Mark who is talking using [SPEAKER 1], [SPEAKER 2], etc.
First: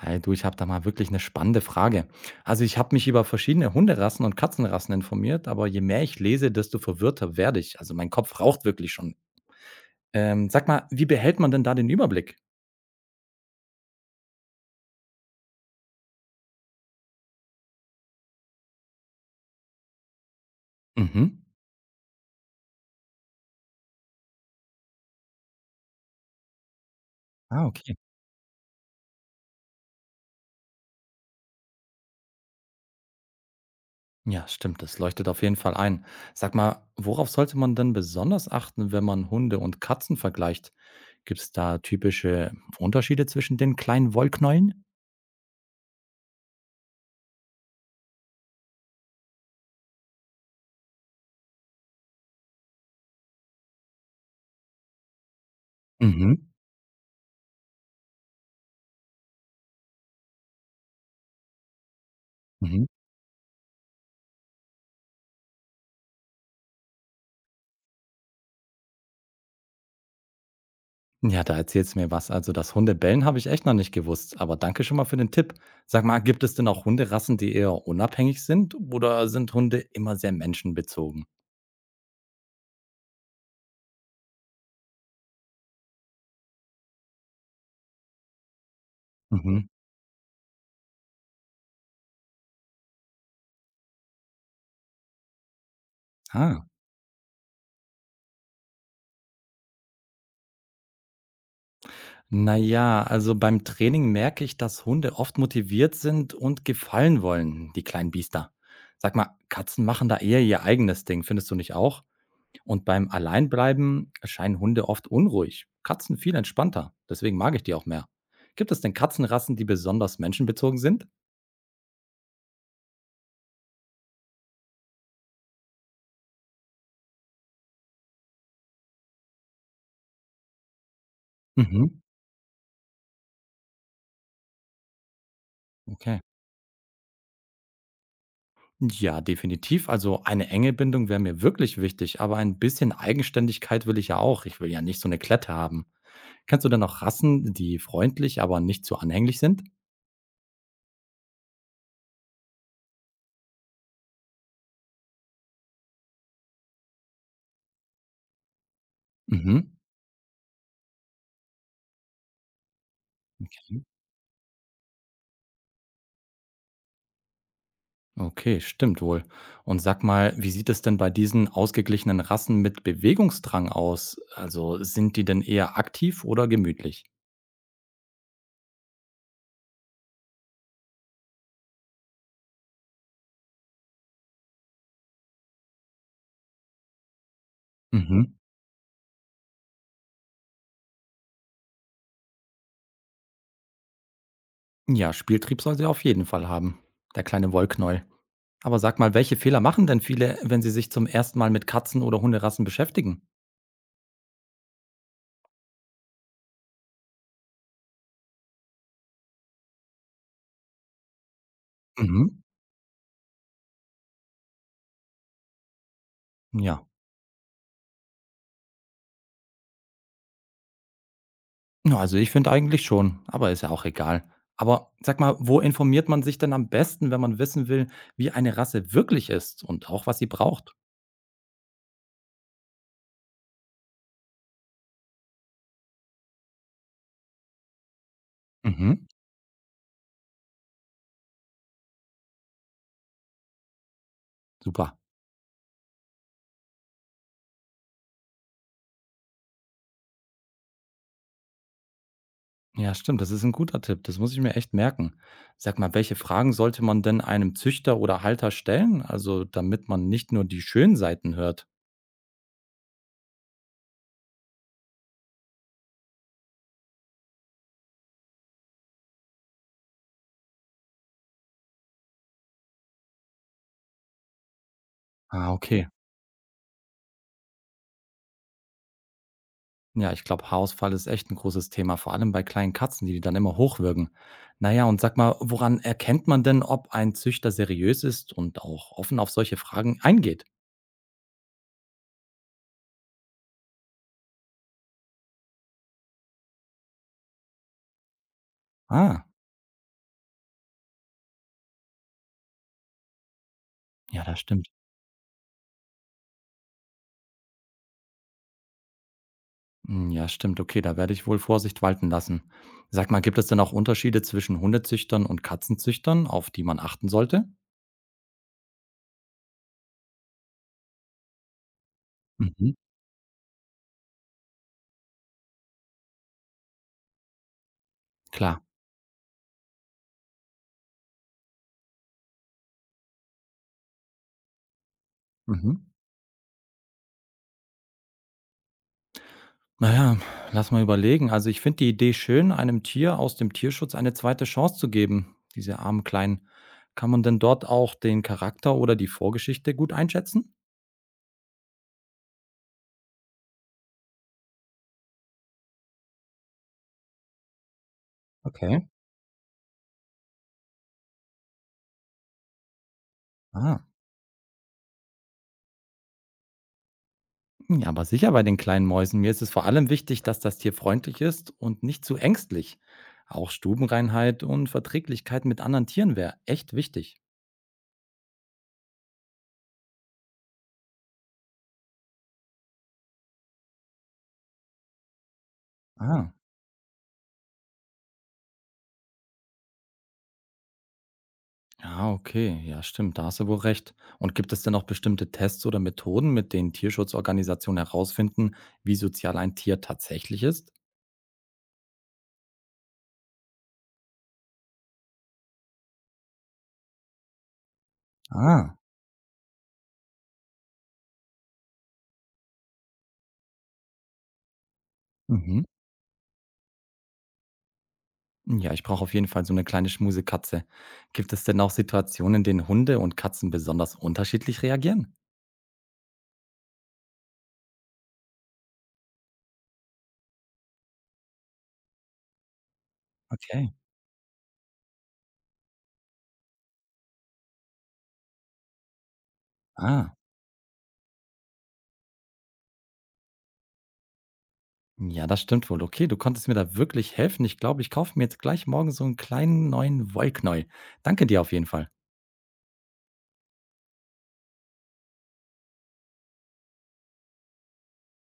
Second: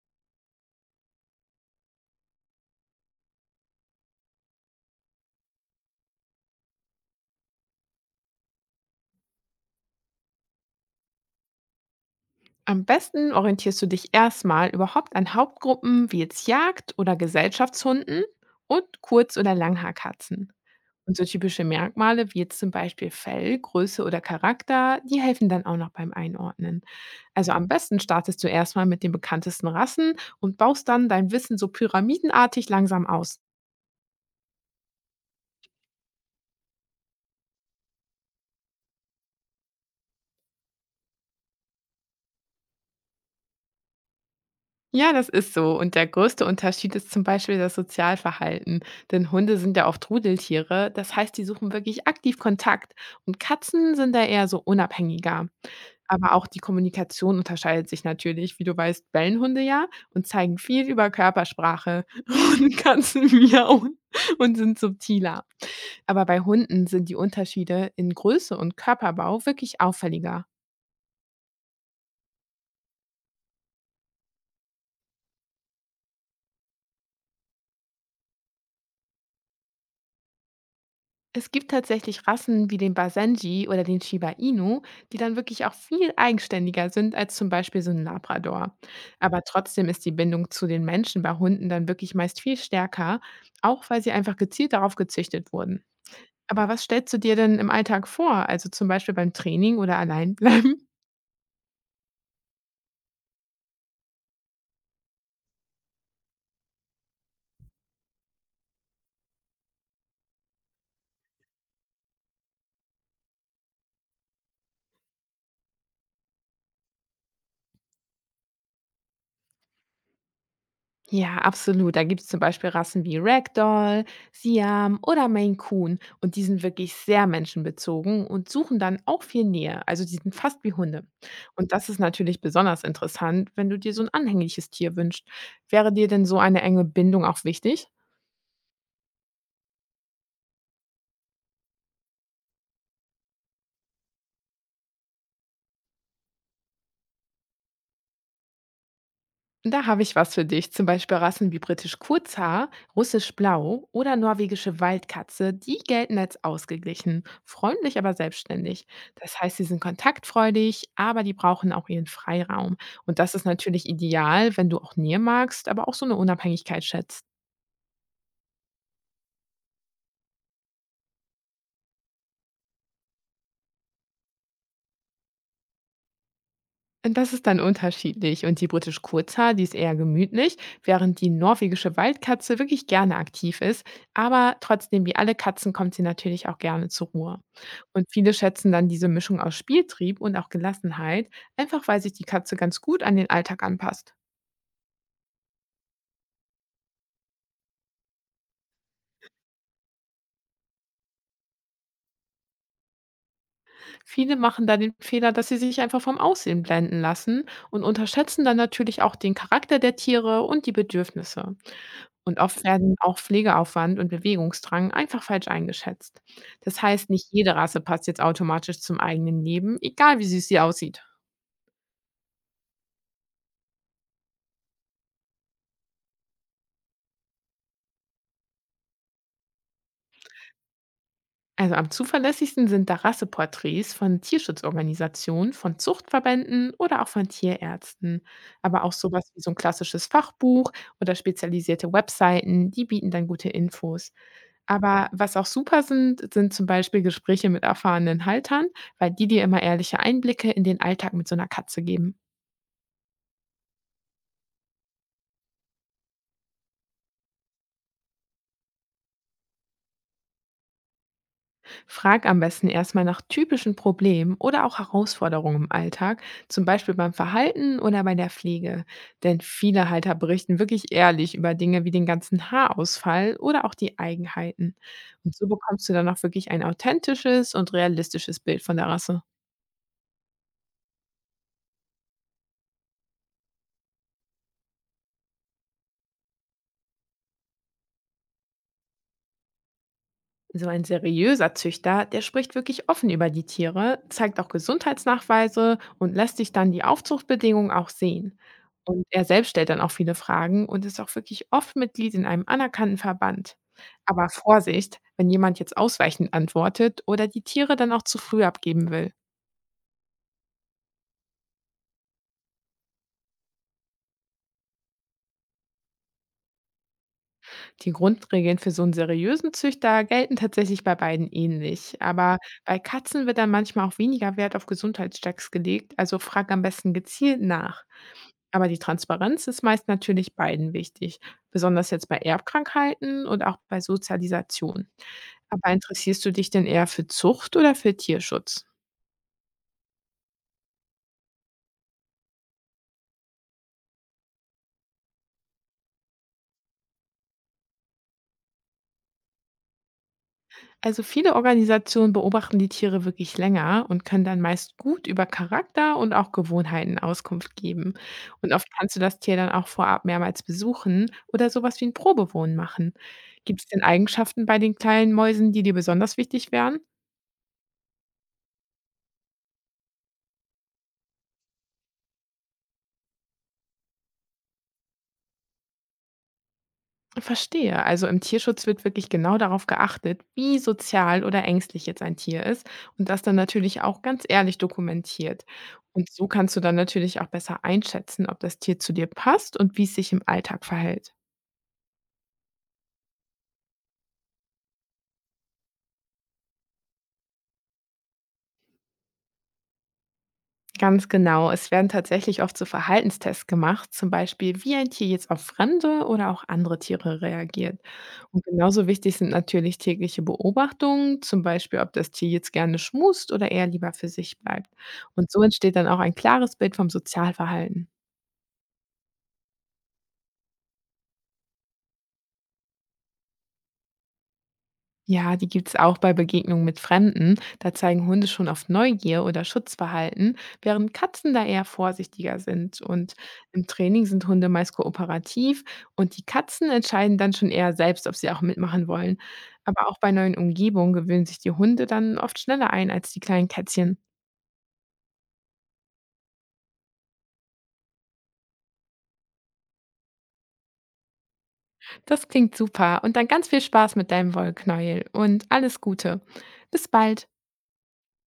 [SPEAKER 1] Hi, du, ich habe da mal wirklich eine spannende Frage. Also ich habe mich über verschiedene Hunderassen und Katzenrassen informiert, aber je mehr ich lese, desto verwirrter werde ich. Also mein Kopf raucht wirklich schon. Sag mal, wie behält man denn da den Überblick?
[SPEAKER 2] Am besten orientierst du dich erstmal überhaupt an Hauptgruppen wie jetzt Jagd- oder Gesellschaftshunden und Kurz- oder Langhaarkatzen. Und so
[SPEAKER 1] Mhm.
[SPEAKER 2] typische Merkmale wie jetzt zum Beispiel Fell, Größe oder Charakter, die helfen dann auch noch beim Einordnen. Also
[SPEAKER 1] Ah,
[SPEAKER 2] am
[SPEAKER 1] okay.
[SPEAKER 2] besten startest du erstmal mit den bekanntesten Rassen und baust dann dein Wissen so pyramidenartig langsam aus.
[SPEAKER 1] Ja, stimmt, das leuchtet auf jeden Fall ein. Sag mal, worauf sollte man denn besonders achten, wenn man Hunde und Katzen vergleicht? Gibt es da typische Unterschiede zwischen den kleinen Wollknäueln?
[SPEAKER 2] Ja, das ist so. Und der größte Unterschied ist zum Beispiel das Sozialverhalten. Denn Hunde sind ja oft Rudeltiere. Das heißt, die suchen wirklich aktiv Kontakt. Und Katzen sind da eher so unabhängiger. Aber
[SPEAKER 1] Mhm.
[SPEAKER 2] auch die Kommunikation unterscheidet sich natürlich. Wie du weißt, bellen Hunde ja und zeigen viel über Körpersprache. Und
[SPEAKER 1] Mhm.
[SPEAKER 2] Katzen miauen und sind subtiler. Aber bei Hunden sind die Unterschiede in Größe und Körperbau wirklich auffälliger.
[SPEAKER 1] Ja, da erzählst du mir was. Also, das Hundebellen habe ich echt noch nicht gewusst. Aber danke schon mal für den Tipp. Sag mal, gibt es denn auch Hunderassen, die eher unabhängig sind? Oder sind Hunde immer sehr menschenbezogen?
[SPEAKER 2] Es gibt tatsächlich Rassen wie den Basenji oder den Shiba Inu, die dann wirklich auch viel eigenständiger sind als zum Beispiel so ein Labrador. Aber
[SPEAKER 1] Mhm.
[SPEAKER 2] trotzdem ist die Bindung zu den Menschen bei Hunden dann wirklich meist viel stärker, auch weil sie einfach gezielt darauf gezüchtet wurden.
[SPEAKER 1] Ah.
[SPEAKER 2] Aber was stellst du dir denn im Alltag vor? Also zum Beispiel beim Training oder allein bleiben?
[SPEAKER 1] Naja, also beim Training merke ich, dass Hunde oft motiviert sind und gefallen wollen, die kleinen Biester. Sag mal, Katzen machen da eher ihr eigenes Ding, findest du nicht auch? Und beim Alleinbleiben erscheinen Hunde oft unruhig. Katzen viel entspannter. Deswegen mag ich die auch mehr. Gibt es denn Katzenrassen, die besonders menschenbezogen sind?
[SPEAKER 2] Ja, absolut. Da gibt's zum Beispiel Rassen wie Ragdoll, Siam oder Maine Coon. Und die sind wirklich sehr menschenbezogen und suchen dann auch viel Nähe. Also die sind fast wie Hunde. Und das ist
[SPEAKER 1] Mhm,
[SPEAKER 2] natürlich besonders interessant, wenn du dir so ein anhängliches Tier wünschst. Wäre dir
[SPEAKER 1] okay.
[SPEAKER 2] denn so eine enge Bindung auch wichtig?
[SPEAKER 1] Ja, definitiv. Also eine enge Bindung wäre mir wirklich wichtig, aber ein bisschen Eigenständigkeit will ich ja auch. Ich will ja nicht so eine Klette haben. Kennst du denn noch Rassen, die freundlich, aber nicht zu anhänglich sind?
[SPEAKER 2] Da habe ich was für dich. Zum Beispiel Rassen wie britisch Kurzhaar, russisch Blau oder norwegische Waldkatze. Die gelten als ausgeglichen, freundlich, aber selbstständig. Das heißt,
[SPEAKER 1] Mhm.
[SPEAKER 2] sie sind kontaktfreudig, aber die brauchen auch ihren Freiraum. Und das ist natürlich ideal, wenn du auch Nähe magst, aber auch so eine Unabhängigkeit schätzt.
[SPEAKER 1] Okay, stimmt wohl. Und sag mal, wie sieht es denn bei diesen ausgeglichenen Rassen mit Bewegungsdrang aus? Also sind die denn eher aktiv oder gemütlich?
[SPEAKER 2] Und das ist dann unterschiedlich. Und die britische Kurzhaar, die ist eher gemütlich, während die norwegische Waldkatze wirklich gerne aktiv ist. Aber trotzdem, wie alle Katzen, kommt sie natürlich auch gerne zur Ruhe. Und
[SPEAKER 1] Mhm.
[SPEAKER 2] viele schätzen dann diese Mischung aus Spieltrieb und auch Gelassenheit, einfach weil sich die Katze ganz gut an den Alltag anpasst.
[SPEAKER 1] Ja, Spieltrieb soll sie auf jeden Fall haben. Der kleine Wollknäuel. Aber sag mal, welche Fehler machen denn viele, wenn sie sich zum ersten Mal mit Katzen oder Hunderassen beschäftigen?
[SPEAKER 2] Viele machen da den Fehler, dass sie sich einfach vom Aussehen blenden lassen und unterschätzen dann natürlich auch den Charakter der Tiere und die Bedürfnisse.
[SPEAKER 1] Mhm.
[SPEAKER 2] Und oft werden auch Pflegeaufwand und Bewegungsdrang einfach falsch eingeschätzt. Das
[SPEAKER 1] Ja.
[SPEAKER 2] heißt, nicht jede Rasse passt jetzt automatisch zum eigenen Leben, egal wie süß sie aussieht.
[SPEAKER 1] Na, also ich finde eigentlich schon, aber ist ja auch egal. Aber sag mal, wo informiert man sich denn am besten, wenn man wissen will, wie eine Rasse wirklich ist und auch was sie braucht?
[SPEAKER 2] Also am zuverlässigsten sind da Rasseporträts von Tierschutzorganisationen, von Zuchtverbänden oder auch von Tierärzten. Aber auch
[SPEAKER 1] Mhm.
[SPEAKER 2] sowas wie so ein klassisches Fachbuch oder spezialisierte Webseiten, die bieten dann gute Infos.
[SPEAKER 1] Super.
[SPEAKER 2] Aber was auch super sind, sind zum Beispiel Gespräche mit erfahrenen Haltern, weil die dir immer ehrliche Einblicke in den Alltag mit so einer Katze geben.
[SPEAKER 1] Ja, stimmt, das ist ein guter Tipp. Das muss ich mir echt merken. Sag mal, welche Fragen sollte man denn einem Züchter oder Halter stellen? Also, damit man nicht nur die schönen Seiten hört.
[SPEAKER 2] Frag am besten erstmal nach typischen Problemen oder auch Herausforderungen im Alltag, zum Beispiel beim Verhalten oder bei der Pflege. Denn viele Halter berichten wirklich ehrlich über Dinge wie den ganzen Haarausfall oder auch die Eigenheiten. Und so
[SPEAKER 1] Ah, okay.
[SPEAKER 2] bekommst du dann auch wirklich ein authentisches und realistisches Bild von der Rasse.
[SPEAKER 1] Ja, ich glaube, Haarausfall ist echt ein großes Thema, vor allem bei kleinen Katzen, die dann immer hochwirken. Na ja, und sag mal, woran erkennt man denn, ob ein Züchter seriös ist und auch offen auf solche Fragen eingeht?
[SPEAKER 2] So ein seriöser Züchter, der spricht wirklich offen über die Tiere, zeigt auch Gesundheitsnachweise und lässt sich dann die Aufzuchtbedingungen auch sehen. Und
[SPEAKER 1] Ah,
[SPEAKER 2] er selbst stellt dann auch viele Fragen und ist auch wirklich oft Mitglied in einem anerkannten Verband.
[SPEAKER 1] ja,
[SPEAKER 2] Aber
[SPEAKER 1] das stimmt.
[SPEAKER 2] Vorsicht, wenn jemand jetzt ausweichend antwortet oder die Tiere dann auch zu früh abgeben will.
[SPEAKER 1] Hm, ja, stimmt. Okay, da werde ich wohl Vorsicht walten lassen. Sag mal, gibt es denn auch Unterschiede zwischen Hundezüchtern und Katzenzüchtern, auf die man achten sollte?
[SPEAKER 2] Die Grundregeln für so einen seriösen Züchter gelten tatsächlich bei beiden ähnlich. Aber
[SPEAKER 1] Mhm,
[SPEAKER 2] bei Katzen wird dann manchmal auch weniger Wert auf Gesundheitschecks gelegt, also frag am besten gezielt nach.
[SPEAKER 1] klar.
[SPEAKER 2] Aber die Transparenz ist meist natürlich beiden wichtig, besonders jetzt bei Erbkrankheiten und auch bei Sozialisation. Aber
[SPEAKER 1] Mhm.
[SPEAKER 2] interessierst du dich denn eher für Zucht oder für Tierschutz?
[SPEAKER 1] Na ja, lass mal überlegen. Also, ich finde die Idee schön, einem Tier aus dem Tierschutz eine zweite Chance zu geben, diese armen Kleinen. Kann man denn dort auch den Charakter oder die Vorgeschichte gut einschätzen?
[SPEAKER 2] Also viele Organisationen beobachten die Tiere wirklich länger und können dann meist gut über Charakter und auch Gewohnheiten Auskunft geben. Und oft
[SPEAKER 1] Okay.
[SPEAKER 2] kannst du das Tier dann auch vorab mehrmals besuchen oder sowas wie ein Probewohnen machen. Gibt es denn
[SPEAKER 1] Ah,
[SPEAKER 2] Eigenschaften bei den kleinen Mäusen, die dir besonders wichtig wären?
[SPEAKER 1] ja, aber sicher bei den kleinen Mäusen. Mir ist es vor allem wichtig, dass das Tier freundlich ist und nicht zu ängstlich. Auch Stubenreinheit und Verträglichkeit mit anderen Tieren wäre echt wichtig.
[SPEAKER 2] Verstehe. Also im Tierschutz wird wirklich genau darauf geachtet, wie sozial oder ängstlich jetzt ein Tier ist und das dann natürlich auch ganz ehrlich dokumentiert. Und so
[SPEAKER 1] Ah.
[SPEAKER 2] kannst du dann natürlich auch besser einschätzen, ob das Tier zu dir passt und wie es sich im Alltag verhält.
[SPEAKER 1] Ah, okay. Ja, stimmt. Da hast du wohl recht. Und gibt es denn auch bestimmte Tests oder Methoden, mit denen Tierschutzorganisationen herausfinden, wie sozial ein Tier tatsächlich ist?
[SPEAKER 2] Ganz genau. Es werden tatsächlich oft so Verhaltenstests gemacht, zum Beispiel, wie ein Tier jetzt auf fremde oder auch andere Tiere reagiert. Und
[SPEAKER 1] Ah,
[SPEAKER 2] genauso wichtig sind natürlich tägliche Beobachtungen, zum Beispiel, ob das Tier jetzt gerne schmust oder eher lieber für sich bleibt. Und so
[SPEAKER 1] mhm.
[SPEAKER 2] entsteht dann auch ein klares Bild vom Sozialverhalten.
[SPEAKER 1] Ja, ich brauche auf jeden Fall so eine kleine Schmusekatze. Gibt es denn auch Situationen, in denen Hunde und Katzen besonders unterschiedlich reagieren?
[SPEAKER 2] Ja, die gibt's auch bei Begegnungen mit Fremden. Da zeigen Hunde schon oft Neugier oder Schutzverhalten, während Katzen da eher vorsichtiger sind. Und im
[SPEAKER 1] Okay.
[SPEAKER 2] Training sind Hunde meist kooperativ und die Katzen entscheiden dann schon eher selbst, ob sie auch mitmachen wollen. Aber auch bei
[SPEAKER 1] Ah,
[SPEAKER 2] neuen Umgebungen gewöhnen sich die Hunde dann oft schneller ein als die kleinen Kätzchen.
[SPEAKER 1] ja, das stimmt wohl. Okay, du konntest mir da wirklich helfen. Ich glaube, ich kaufe mir jetzt gleich morgen so einen kleinen neuen Wollknäuel. Danke dir auf jeden Fall.
[SPEAKER 2] Das klingt super und dann ganz viel Spaß mit deinem Wollknäuel und alles Gute. Bis bald.